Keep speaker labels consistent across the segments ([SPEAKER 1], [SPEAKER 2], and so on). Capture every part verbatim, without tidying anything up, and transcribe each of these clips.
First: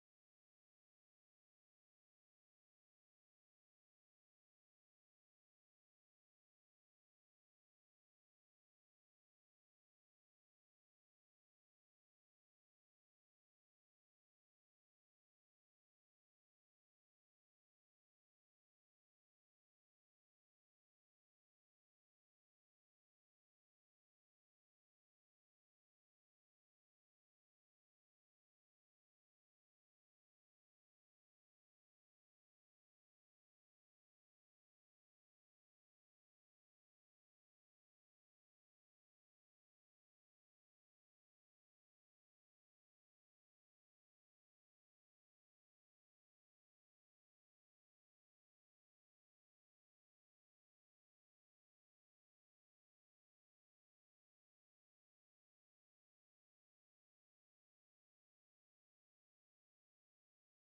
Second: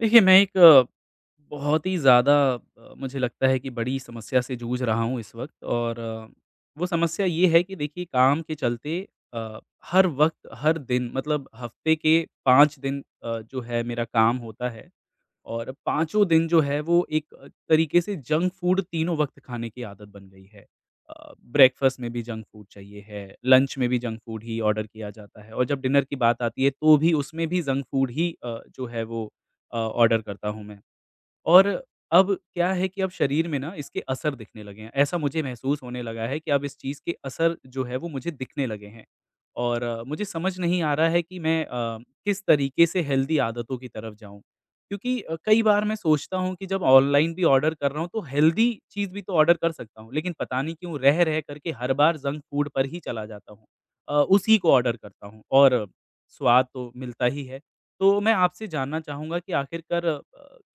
[SPEAKER 1] देखिए, मैं एक अ, बहुत ही ज़्यादा अ, मुझे लगता है कि बड़ी समस्या से जूझ रहा हूँ इस वक़्त और अ, वो समस्या ये है कि देखिए काम के चलते अ, हर वक़्त, हर दिन मतलब हफ़्ते के पाँच दिन अ, जो है मेरा काम होता है। और पाँचों दिन जो है वो एक अ, तरीके से जंक फूड तीनों वक़्त खाने की आदत बन गई है। अ, ब्रेकफ़ास्ट में भी जंक फूड चाहिए है, लंच में भी जंक फूड ही ऑर्डर किया जाता है और जब डिनर की बात आती है तो भी उसमें भी जंक फूड ही अ, जो है वो अ, ऑर्डर करता हूँ मैं। और अब क्या है कि अब शरीर में ना इसके असर दिखने लगे हैं। ऐसा मुझे महसूस होने लगा है कि अब इस चीज़ के असर जो है वो मुझे दिखने लगे हैं। और अ, मुझे समझ नहीं आ रहा है कि मैं अ, किस तरीके से हेल्दी आदतों की तरफ जाऊँ। क्योंकि अ, कई बार मैं सोचता हूँ कि जब ऑनलाइन भी ऑर्डर कर रहा हूँ तो हेल्दी चीज़ भी तो ऑर्डर कर सकता हूँ। लेकिन पता नहीं क्यों रह रह करके हर बार जंक फूड पर ही चला जाता हूँ। अ, उसी को ऑर्डर करता हूँ और स्वाद तो मिलता ही है। तो मैं आपसे जानना चाहूँगा कि आखिरकार अ,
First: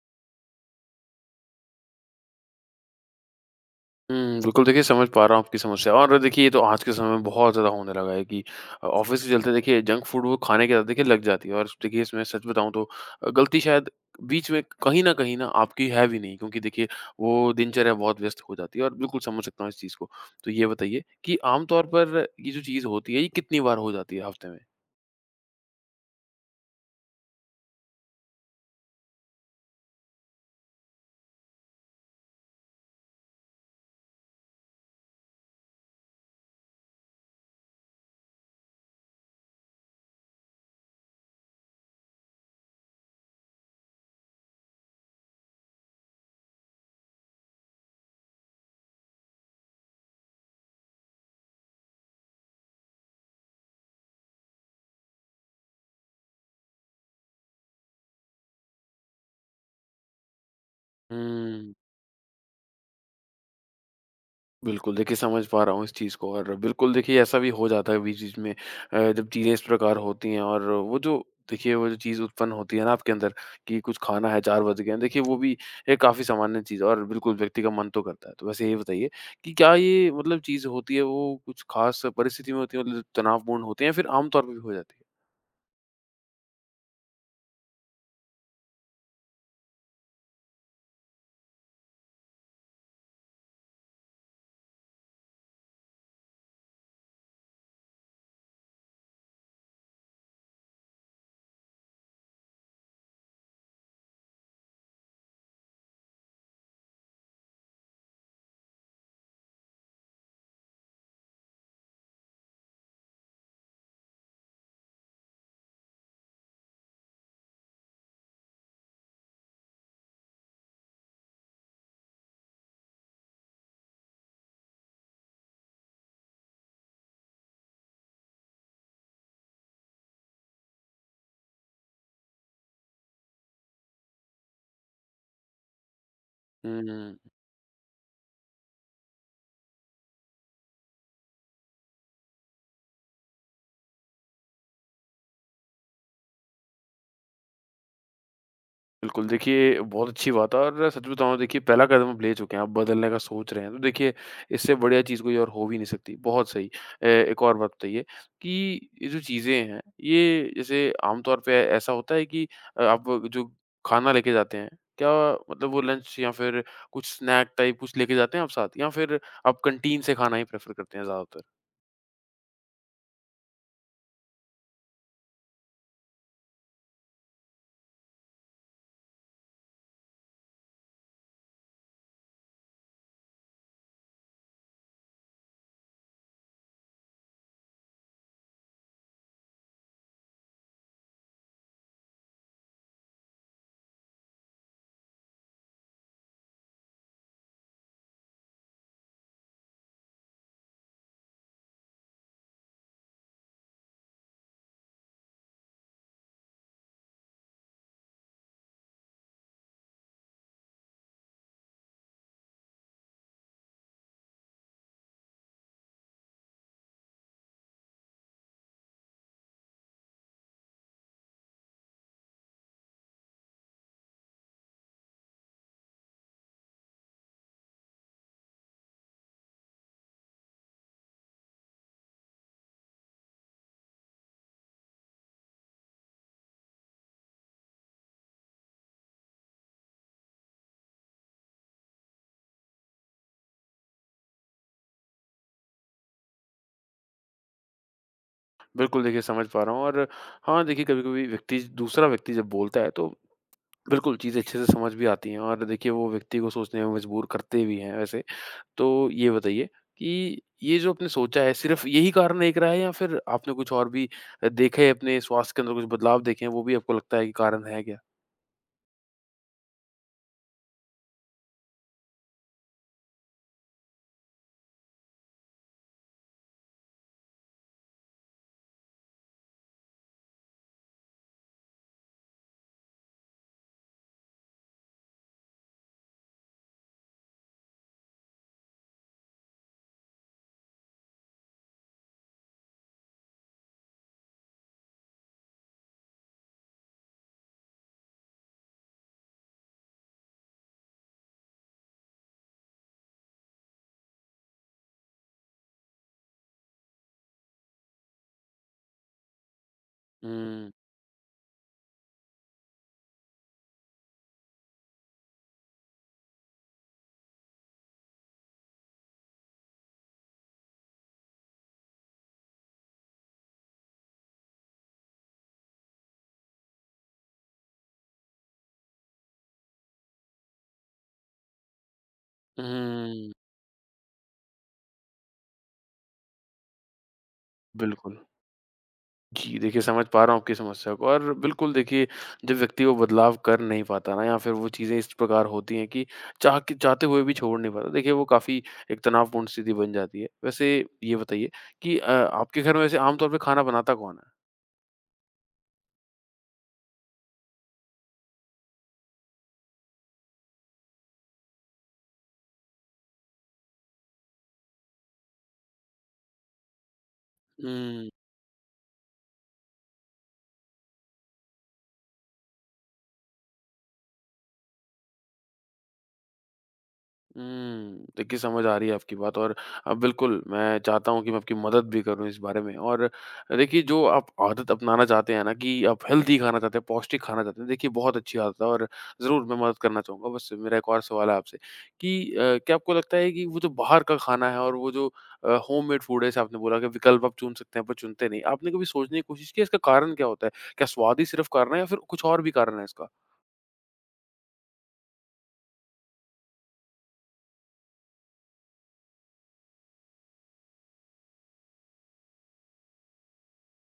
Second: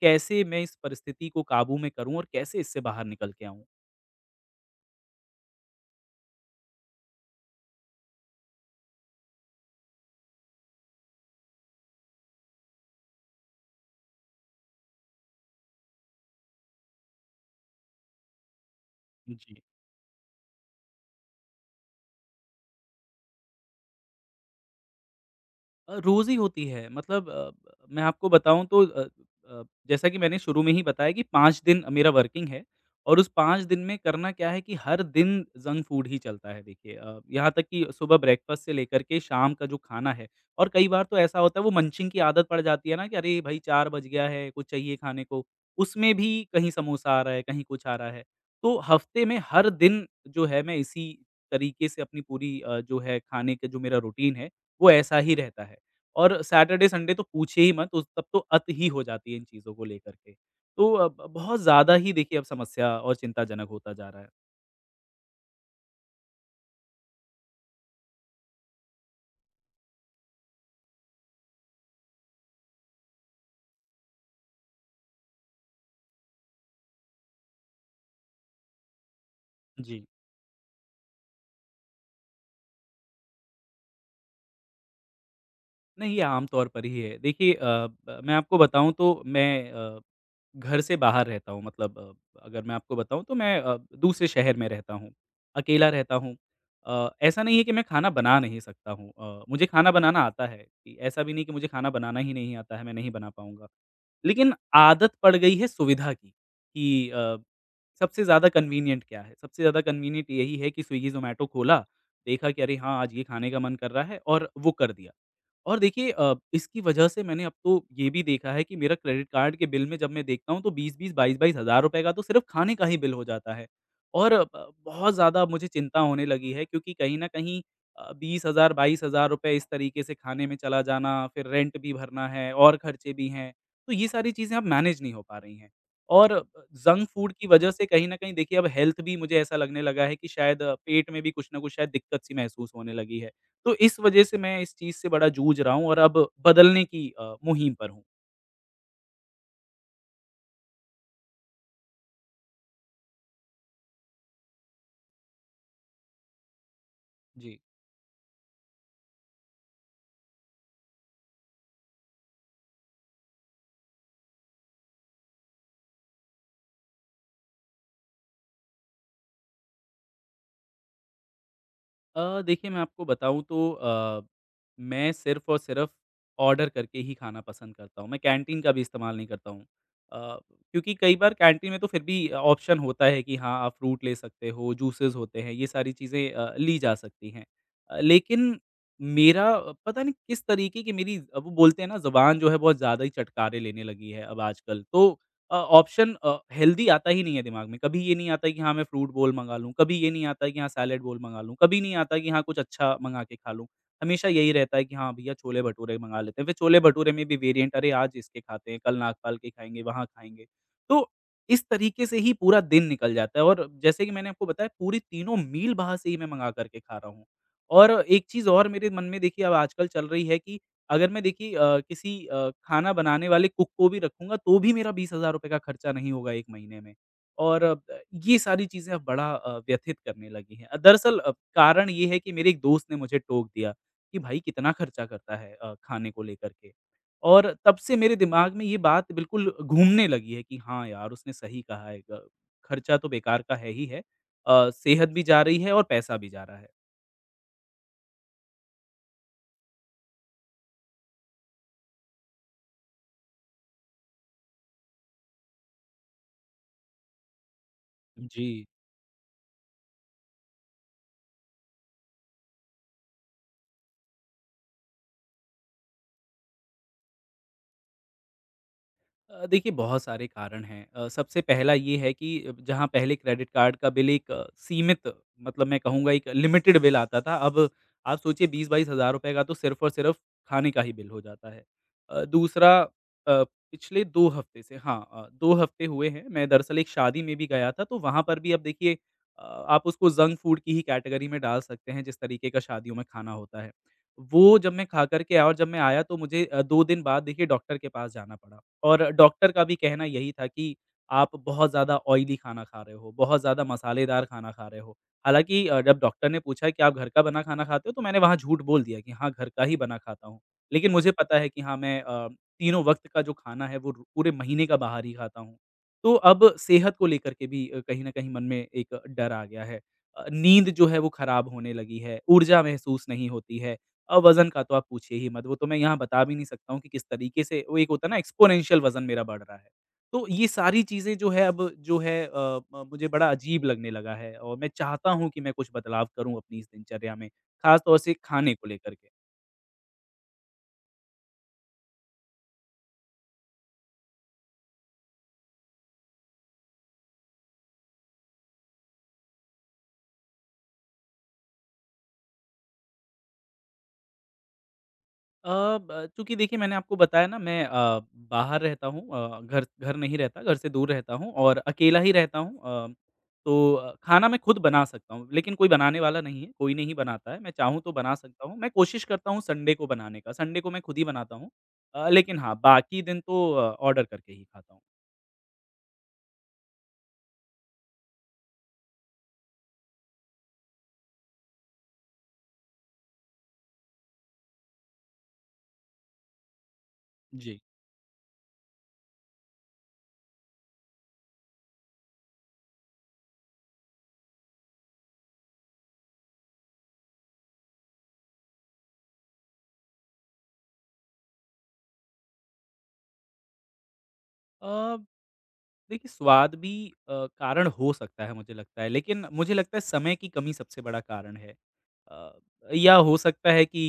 [SPEAKER 1] कैसे मैं इस परिस्थिति को काबू में करूँ और कैसे इससे बाहर निकल के आऊँ?
[SPEAKER 2] हुँ, बिल्कुल देखिए समझ पा रहा हूँ आपकी समस्या और देखिए ये तो आज के समय में बहुत ज़्यादा होने लगा है कि अ, ऑफ़िस के चलते देखिए जंक फ़ूड वो खाने के आदत देखिए लग जाती है और देखिए इसमें सच बताऊँ तो अ, गलती शायद बीच में कहीं न कहीं ना आपकी है भी नहीं क्योंकि देखिए वो दिनचर्या बहुत व्यस्त हो जाती है और बिल्कुल समझ
[SPEAKER 1] जी।
[SPEAKER 2] सकता हूँ इस चीज़ को। तो ये बताइए कि आम तौर पर ये जो चीज़ होती है ये कितनी बार हो जाती है हफ़्ते में?
[SPEAKER 1] अ, रोज़ ही होती है मतलब अ, मैं आपको बताऊँ तो अ अ, जैसा कि मैंने शुरू में ही बताया कि पाँच दिन मेरा वर्किंग है और उस पाँच दिन में करना क्या है कि हर दिन जंक फूड ही चलता है देखिए, अ, यहाँ तक कि सुबह ब्रेकफ़ास्ट से लेकर के शाम का जो खाना है और कई बार तो ऐसा होता है वो मंचिंग की आदत पड़ जाती है ना कि अरे भाई चार बज गया है, कुछ चाहिए खाने को, उसमें भी कहीं समोसा आ रहा है, कहीं कुछ आ रहा है। तो हफ्ते में हर दिन जो है मैं इसी तरीके से अपनी पूरी अ, जो है खाने का जो मेरा रूटीन है, वो ऐसा ही रहता है। और सैटरडे, संडे तो पूछिए ही मत, उस तब तो अत ही हो जाती है इन चीज़ों को लेकर के। तो अ, ब बहुत
[SPEAKER 2] हुँ।
[SPEAKER 1] ज़्यादा ही देखिए अब समस्या और चिंताजनक होता जा रहा है।
[SPEAKER 2] बिल्कुल, देखिए समझ पा रहा हूँ इस चीज़ को और बिल्कुल देखिए ऐसा भी हो जाता है बीच-बीच में, अ, जब चीज़ें इस प्रकार होती हैं और वो जो देखिए वो जो चीज़ उत्पन्न होती है ना आपके अंदर कि कुछ खाना है, चार बज गए हैं, देखिए वो भी एक काफ़ी सामान्य चीज़ है और बिल्कुल व्यक्ति का मन तो करता है। तो वैसे ये बताइए कि क्या
[SPEAKER 1] जी।
[SPEAKER 2] ये मतलब चीज़ होती है वो कुछ ख़ास परिस्थिति में होती है, मतलब तनावपूर्ण होती है या फिर आम तौर पे भी हो जाती है?
[SPEAKER 1] नहीं, ये आम तौर पर ही है। देखिए, अ, ब मैं आपको बताऊँ तो मैं अ, घर से बाहर रहता हूँ मतलब अ, अगर मैं आपको बताऊँ तो मैं अ, दूसरे शहर में रहता हूँ, अकेला रहता हूँ। अ, ऐसा नहीं है कि मैं खाना बना नहीं सकता हूँ, अ, मुझे खाना बनाना आता है, कि ऐसा भी नहीं कि मुझे खाना बनाना ही नहीं आता है, मैं नहीं बना पाऊँगा। लेकिन आदत पड़ गई है सुविधा की, कि अ, सबसे ज़्यादा कन्वीनिएंट क्या है? सबसे ज़्यादा कन्वीनिएंट यही है कि स्विगी, ज़ोमैटो खोला, देखा कि अरे हाँ, आज ये खाने का मन कर रहा है और वो कर दिया। और देखिए, अ, इसकी वजह से मैंने अब तो ये भी देखा है कि मेरा क्रेडिट कार्ड के बिल में जब मैं देखता हूँ तो बीस बीस, बाईस बाईस हज़ार रुपए का तो सिर्फ़ खाने का ही बिल हो जाता है। और ब बहुत ज़्यादा मुझे चिंता होने लगी है क्योंकि कहीं न कहीं अ, बीस हज़ार बाईस हज़ार रुपए इस तरीके से खाने में चला जाना, फिर रेंट भी भरना है और खर्चे भी हैं। तो ये सारी चीज़ें अब मैनेज नहीं हो पा रही हैं। और जंक
[SPEAKER 2] हुँ।
[SPEAKER 1] फूड की वजह से कहीं न कहीं देखिए अब हेल्थ भी मुझे ऐसा लगने लगा है कि शायद अ, पेट में भी कुछ न कुछ शायद दिक्कत सी महसूस होने लगी है। तो इस वजह से मैं इस चीज़ से बड़ा जूझ रहा हूँ और अब बदलने की अ, मुहिम पर हूँ।
[SPEAKER 2] बिल्कुल, देखिए बहुत अच्छी बात है और सच बताऊँ देखिए पहला कदम आप ले चुके हैं, आप बदलने का सोच रहे हैं, तो देखिए इससे बढ़िया चीज़ कोई और हो भी नहीं सकती। बहुत सही। अ, एक और
[SPEAKER 1] जी।
[SPEAKER 2] बात बताइए कि ये जो चीज़ें हैं, ये जैसे आम तौर पे ऐसा होता है कि अ, आप जो खाना लेके जाते हैं, क्या मतलब वो लंच या फिर कुछ स्नैक टाइप कुछ लेके जाते हैं आप साथ या फिर आप कैंटीन से खाना ही प्रेफ़र करते हैं ज़्यादातर?
[SPEAKER 1] अ, देखिए मैं आपको बताऊँ तो अ, मैं सिर्फ़ और सिर्फ़ ऑर्डर करके ही खाना पसंद करता हूँ, मैं कैंटीन का भी इस्तेमाल नहीं करता हूँ। अ, क्योंकि कई बार कैंटीन में तो फिर भी ऑप्शन होता है कि हाँ, आप फ्रूट ले सकते हो, जूसेस होते हैं, ये सारी चीज़ें अ, ली जा सकती हैं। अ, लेकिन मेरा अ, पता नहीं किस तरीके की मेरी अ, वो बोलते हैं ना ज़ुबान जो है बहुत ज़्यादा ही चटकारे लेने लगी है अब आजकल, तो अ, ऑप्शन अ, हेल्दी आता ही नहीं है दिमाग में। कभी ये नहीं आता है कि हाँ, मैं फ्रूट बोल मँगा लूँ, कभी ये नहीं आता है कि हाँ, सैलेड बोल मँगा लूँ, कभी नहीं आता है कि हाँ, कुछ अच्छा मँगा के खा लूँ। हमेशा यही रहता है कि हाँ, भैया छोले-भटूरे मँगा लेते हैं। फिर छोले-भटूरे में भी वेरिएंट अरे! आज इसके खाते हैं, कल नागपाल के खाएँगे, वहाँ खाएँगे। तो इस तरीके से ही पूरा दिन निकल जाता है और जैसे कि मैंने आपको बताया पूरी तीनों मील बाहर से ही मैं मँगा कर के खा रहा हूँ। और एक चीज़ और मेरे मन में देखिए अब आजकल चल रही है कि अगर मैं देखिए अ, किसी अ, खाना बनाने वाले कुक को भी रखूँगा तो भी मेरा ₹बीस हज़ार का खर्चा नहीं होगा एक महीने में और अ, ये सारी चीज़ें अब बड़ा अ, व्यथित करने लगी हैं। अ, दरअसल अ, कारण ये है कि मेरे एक दोस्त ने मुझे टोक दिया कि भाई कितना खर्चा करता है, अ, खाने को लेकर के, और तब से मेरे दिमाग में ये बात बिल्कुल घूमने लगी है कि हाँ यार, उसने सही कहा है, ग खर्चा तो बेकार का है ही है। अ, सेहत भी जा रही है और पैसा भी जा रहा है।
[SPEAKER 2] बिल्कुल, देखिए समझ पा रहा हूँ और हाँ, देखिए कभी-कभी व्यक्ति, दूसरा व्यक्ति जब बोलता है तो बिल्कुल चीज़ें अच्छे से समझ भी आती हैं और देखिए वो व्यक्ति को सोचने में मजबूर करते भी हैं वैसे।
[SPEAKER 1] जी।
[SPEAKER 2] तो ये बताइए कि ये जो आपने सोचा है सिर्फ़ यही कारण एक रहा है या फिर आपने कुछ और भी अ, देखे, अपने स्वास्थ्य के अंदर कुछ बदलाव देखे हैं वो भी आपको लगता है कि कारण है क्या?
[SPEAKER 1] अ, देखिए बहुत सारे कारण हैं। अ, सबसे पहला ये है कि जहाँ पहले क्रेडिट कार्ड का बिल एक अ, सीमित मतलब मैं कहूँगा एक लिमिटेड बिल आता था, अब आप सोचिए बीस बाईस हज़ार रुपए का तो सिर्फ़ और सिर्फ़ खाने का ही बिल हो जाता है। अ, दूसरा, अ, पिछले दो हफ़्ते से हाँ, अ, दो हफ़्ते हुए हैं, मैं दरअसल एक शादी में भी गया था, तो वहाँ पर भी अब देखिए अ, आप उसको जंक फूड की ही कैटेगरी में डाल सकते हैं, जिस तरीके का शादियों में खाना होता है। वो जब मैं खा कर के आया और जब मैं आया तो मुझे अ, दो दिन बाद देखिए डॉक्टर के पास जाना पड़ा। और डॉक्टर का भी कहना यही था कि आप बहुत ज़्यादा ऑयली खाना खा रहे हो, बहुत ज़्यादा मसालेदार खाना खा रहे हो। हालाँकि अ, जब डॉक्टर ने पूछा कि आप घर का बना खाना खाते हो? तो मैंने वहाँ झूठ बोल दिया कि हाँ, घर का ही बना खाता हूँ।
[SPEAKER 2] हुँ।
[SPEAKER 1] लेकिन मुझे पता है कि हाँ, मैं अ, तीनों वक़्त का जो खाना है वो रु- पूरे महीने का बाहर ही खाता हूँ। तो अब सेहत को लेकर के भी अ, कहीं न कहीं मन में एक डर आ गया है। अ, नींद जो है वो खराब होने लगी है, ऊर्जा महसूस नहीं होती है। अब वज़न का तो आप पूछिए ही मत, वो तो मैं यहाँ बता भी नहीं सकता हूँ कि किस तरीके से वो एक होता है ना एक्स्पोनेंशियल वज़न मेरा बढ़ रहा है। तो ये सारी चीज़ें जो है अब जो है अ अ, मुझे बड़ा
[SPEAKER 2] हुँ,
[SPEAKER 1] अजीब लगने लगा है और मैं चाहता हूँ कि मैं कुछ बदलाव करूँ अपनी इस दिनचर्या में, ख़ास तौर से
[SPEAKER 2] बिल्कुल।
[SPEAKER 1] खाने को लेकर के।
[SPEAKER 2] जी, देखिए समझ पा रहा हूँ आपकी समस्या को और बिल्कुल देखिए जब व्यक्ति वो बदलाव कर नहीं पाता ना या फिर वो चीज़ें इस प्रकार होती हैं कि चाह के, चाहते हुए भी छोड़ नहीं पाता, देखिए वो काफ़ी एक तनावपूर्ण स्थिति बन जाती है। वैसे ये बताइए कि अ, आपके घर में वैसे आम तौर पे खाना बनाता कौन
[SPEAKER 1] अ, ब चूँकि देखिए मैंने आपको बताया ना मैं अ, बाहर रहता हूँ, अ, घर घर नहीं रहता, घर से दूर रहता हूँ और अकेला ही रहता हूँ। अ, तो अ, खाना मैं खुद बना सकता हूँ, लेकिन कोई बनाने वाला नहीं है, कोई नहीं बनाता है। मैं चाहूँ तो
[SPEAKER 2] है?
[SPEAKER 1] बना सकता हूँ, मैं कोशिश करता हूँ संडे को बनाने का, संडे को मैं खुद ही बनाता हूँ। अ, लेकिन हाँ, बाकी दिन तो अ, ऑर्डर करके ही खाता हूँ।
[SPEAKER 2] हुँ। देखिए, समझ आ रही है आपकी बात और अ, बिल्कुल, मैं चाहता हूँ कि मैं आपकी मदद भी करूँ इस बारे में और देखिए, जो आप आदत अपनाना चाहते हैं ना कि आप हेल्दी खाना चाहते हैं, पौष्टिक खाना
[SPEAKER 1] जी।
[SPEAKER 2] चाहते हैं, देखिए बहुत अच्छी आदत है और ज़रूर मैं मदद करना चाहूँगा। बस मेरा एक और सवाल है आपसे कि अ, क्या आपको लगता है कि वो जो बाहर का खाना है और वो जो अ, होममेड फूड है, जैसे आपने बोला कि विकल्प आप चुन सकते हैं, पर चुनते नहीं। आपने कभी सोचने की कोशिश की है, इसका कारण क्या होता है? क्या स्वाद ही सिर्फ़ कारण है या फिर कुछ और भी कारण है इसका?
[SPEAKER 1] अ, देखिए, स्वाद भी अ, कारण हो सकता है मुझे लगता है, लेकिन मुझे लगता है समय की कमी सबसे बड़ा कारण है। अ, या हो सकता है कि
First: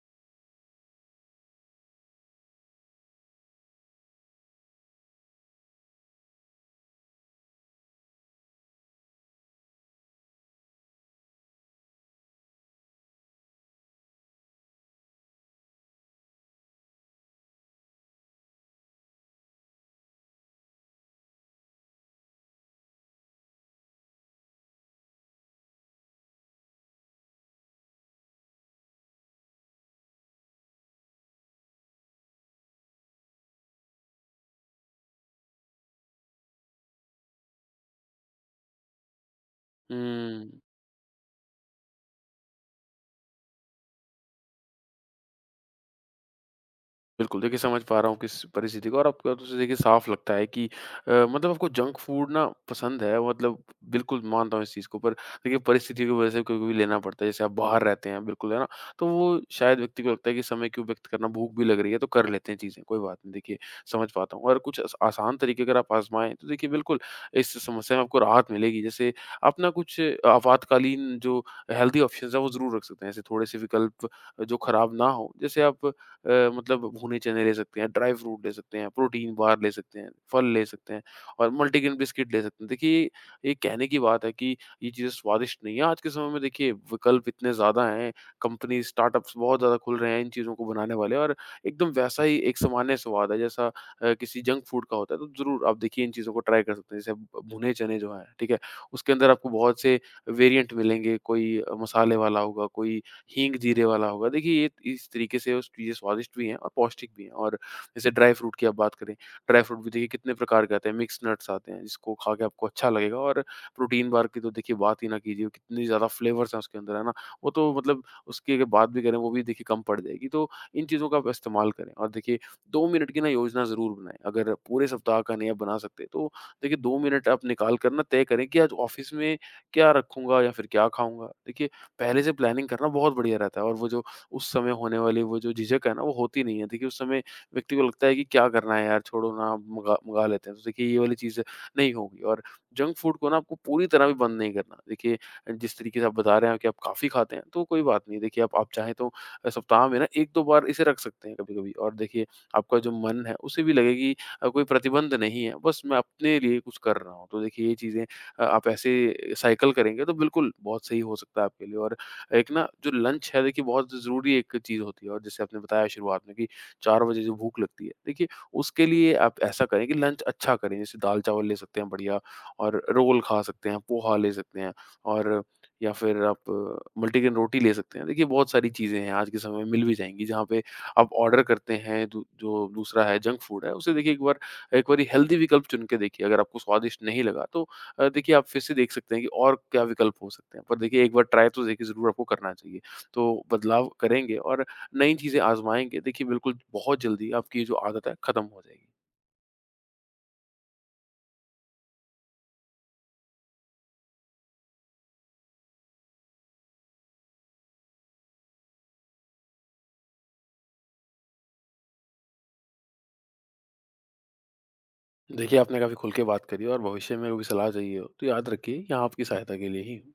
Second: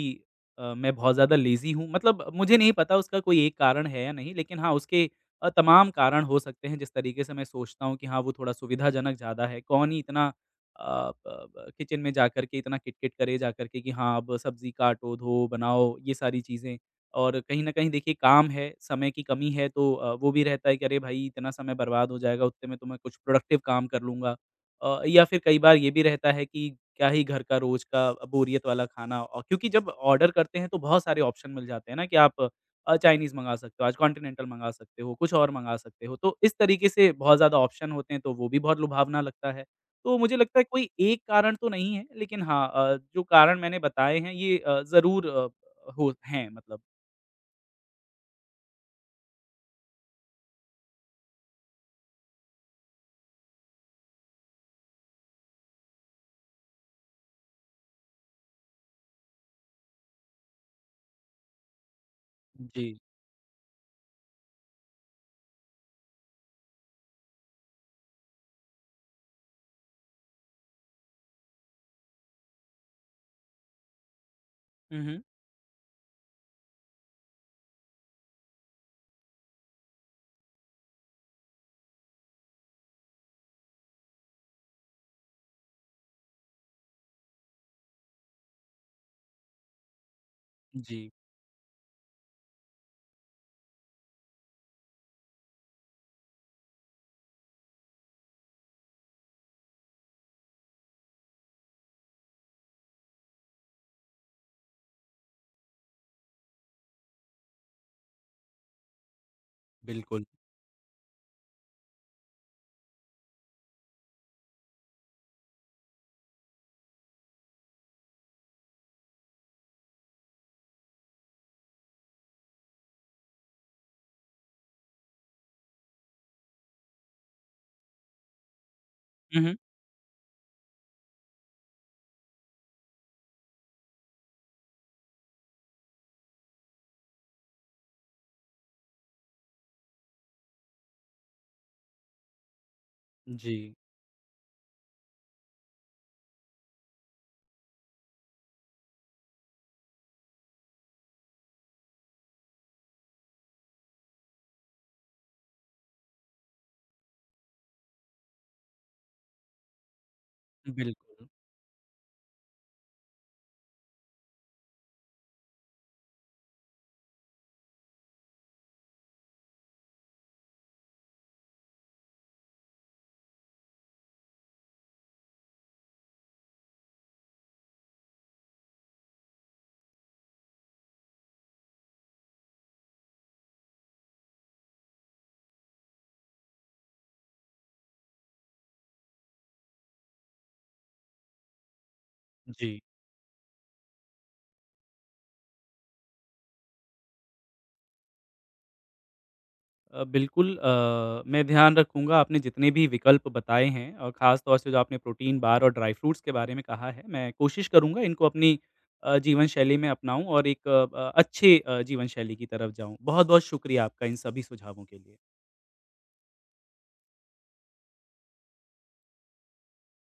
[SPEAKER 1] अ, मैं बहुत ज़्यादा लेज़ी हूँ मतलब मुझे नहीं पता उसका कोई एक कारण है या नहीं, लेकिन हाँ, उसके अ, तमाम कारण हो सकते हैं जिस तरीके से मैं सोचता हूँ कि हाँ, वो थोड़ा सुविधाजनक ज़्यादा है। कौन ही इतना अ, ब ब किचन में जा कर के इतना किट-किट करे जा कर के कि हाँ, अब सब्ज़ी काटो, धो, बनाओ ये सारी चीज़ें। और कहीं न कहीं देखिए काम है, समय की कमी है तो अ, वो भी रहता है कि अरे भाई इतना समय बर्बाद हो जाएगा, उतने में तो मैं कुछ प्रोडक्टिव काम कर लूँगा। अ, या फिर कई बार ये भी रहता है कि क्या ही घर का रोज़ का बोरियत वाला खाना और क्योंकि जब ऑर्डर करते हैं तो बहुत सारे ऑप्शन मिल जाते हैं ना कि आप अ, चाइनीज़ मंगा सकते हो, आज कॉन्टिनेंटल मंगा सकते हो, कुछ और मंगा सकते हो। तो इस तरीके से बहुत ज़्यादा ऑप्शन होते हैं तो वो भी बहुत लुभावना लगता है। तो मुझे लगता
[SPEAKER 2] हुँ।
[SPEAKER 1] है कोई एक कारण तो नहीं है लेकिन हाँ, अ, जो कारण मैंने बताए हैं ये अ, ज़रूर अ, हो हैं मतलब।
[SPEAKER 2] बिल्कुल, देखिए समझ पा रहा हूँ किस परिस्थिति को और आपकी बातों से देखिए साफ़ लगता है कि अ, मतलब आपको जंक फूड ना पसंद है, मतलब बिल्कुल मानता हूँ इस चीज़ को, पर देखिए परिस्थिति की वजह से कभी-कभी लेना पड़ता है। जैसे आप बाहर रहते हैं बिल्कुल, है ना? तो वो शायद व्यक्ति को लगता है कि समय क्यों व्यक्त करना, भूख भी लग रही है तो कर लेते हैं चीज़ें,
[SPEAKER 1] जी।
[SPEAKER 2] कोई बात नहीं, देखिए समझ पाता हूँ। और कुछ आस आसान तरीके अगर आप आज़माएँ तो देखिए बिल्कुल इस समस्या में आपको राहत मिलेगी। जैसे आप ना कुछ आपातकालीन जो हेल्दी ऑप्शंस हैं वो ज़रूर रख सकते हैं। ऐसे थोड़े-से विकल्प जो खराब
[SPEAKER 1] हुँ,
[SPEAKER 2] ना
[SPEAKER 1] हुँ।
[SPEAKER 2] हों, जैसे आप अ, मतलब भुने चने ले सकते हैं, ड्राई फ्रूट ले सकते हैं, प्रोटीन बार ले सकते हैं, फल ले सकते हैं और मल्टीग्रेन बिस्किट ले सकते हैं। देखिए, ये कहने की बात है कि ये चीज़ें स्वादिष्ट नहीं है। आज के समय में देखिए विकल्प इतने ज़्यादा हैं, कंपनीज़, स्टार्टअप्स बहुत ज़्यादा खुल रहे हैं इन चीज़ों को बनाने
[SPEAKER 1] जी,
[SPEAKER 2] वाले और एकदम वैसा ही एक सामान्य स्वाद है जैसा अ, किसी जंक फूड का होता है। तो ज़रूर आप देखिए इन चीज़ों को ट्राई कर सकते हैं। जैसे भ भुने चने जो हैं, ठीक है? उसके अंदर आपको बहुत से वेरिएंट मिलेंगे, कोई अ, मसाले वाला होगा, कोई हींग जीरे वाला होगा। देखिए ये इस तरीके से उस चीज़ें स्वादिष्ट भी हैं और पौष्टिक भी हैं और जैसे ड्राई फ्रूट की आप बात करें, ड्राई फ्रूट भी देखिए
[SPEAKER 1] बिल्कुल।
[SPEAKER 2] कितने प्रकार के आते हैं, मिक्स नट्स आते हैं जिसको खा के आपको अच्छा लगेगा और प्रोटीन बार की तो देखिए बात ही ना कीजिए, कितनी ज़्यादा फ्लेवर्स हैं उसके अंदर, है ना? वो तो मतलब उसकी अगर बात भी करें वो भी देखिए कम पड़ जाएगी। तो इन चीज़ों का आप इस्तेमाल करें और देखिए दो मिनट की ना योजना ज़रूर बनाएँ। अगर पूरे सप्ताह का नहीं आप बना सकते तो देखिए दो मिनट आप निकाल कर ना तय करें कि आज ऑफ़िस में
[SPEAKER 1] हुँ, हुँ।
[SPEAKER 2] क्या रखूँगा या फिर क्या खाऊँगा? देखिए पहले से प्लानिंग करना बहुत बढ़िया रहता है और वो जो उस समय होने वाली वो जो झिझक है ना, वो होती नहीं है। देखिए, उस समय व्यक्ति को लगता है कि क्या करना है यार, छोड़ो ना, मँगा मँगा लेते हैं। तो देखिए, ये वाली चीज़ नहीं होगी और जंक फूड को ना आपको
[SPEAKER 1] जी,
[SPEAKER 2] पूरी तरह भी बंद नहीं करना। देखिए, जिस तरीके से आप बता रहे हैं कि आप काफ़ी खाते हैं, तो कोई बात नहीं। देखिए, आप आप चाहें तो अ, सप्ताह में ना एक दो बार इसे रख सकते हैं कभी-कभी और देखिए, आपका जो मन है, उसे भी लगे कि अ, कोई प्रतिबंध नहीं है, बस मैं अपने लिए कुछ कर रहा हूँ। तो देखिए, ये चीज़ें अ, आप ऐसे साइकिल करेंगे तो बिल्कुल बहुत सही हो
[SPEAKER 1] बिल्कुल।
[SPEAKER 2] सकता है आपके लिए। और एक ना जो लंच है देखिए बहुत ज़रूरी एक चीज़ होती है और जैसे आपने बताया शुरुआत में कि चार बजे जो भूख लगती है, देखिए उसके लिए आप ऐसा करें कि लंच अच्छा करें। जैसे दाल-चावल ले सकते हैं बढ़िया और रोल खा सकते हैं, पोहा ले सकते हैं और या फिर आप मल्टीग्रेन रोटी ले सकते हैं। देखिए बहुत सारी चीज़ें हैं आज के समय में, मिल भी जाएँगी जहाँ पे आप ऑर्डर करते हैं। दू जो दूसरा है, जंक फूड है, उसे देखिए एक बार एक बारी हेल्दी विकल्प चुन के देखिए अगर आपको स्वादिष्ट नहीं लगा तो अ, देखिए आप फिर से देख सकते हैं कि और क्या विकल्प हो सकते हैं। पर देखिए एक बार ट्राई तो देखिए ज़रूर आपको करना
[SPEAKER 1] जी।
[SPEAKER 2] चाहिए। तो बदलाव करेंगे और नई चीज़ें आज़माएँगे। देखिए बिल्कुल बहुत जल्दी आपकी ये जो आदत है ख़त्म हो जाएगी।
[SPEAKER 1] अ, बिल्कुल, अ, मैं ध्यान रखूँगा आपने जितने भी विकल्प बताए हैं और ख़ास तौर से जो आपने प्रोटीन बार और ड्राई फ्रूट्स के बारे में कहा है, मैं कोशिश करूँगा इनको अपनी अ, जीवन शैली में अपनाऊँ और एक अ, अ, अच्छे अ, जीवन शैली की तरफ जाऊँ। बहुत-बहुत शुक्रिया आपका इन सभी सुझावों के लिए।
[SPEAKER 2] देखिए आपने काफ़ी खुल के बात करी और भविष्य में कभी सलाह चाहिए हो तो याद रखिए यहाँ आपकी सहायता के लिए ही हूँ।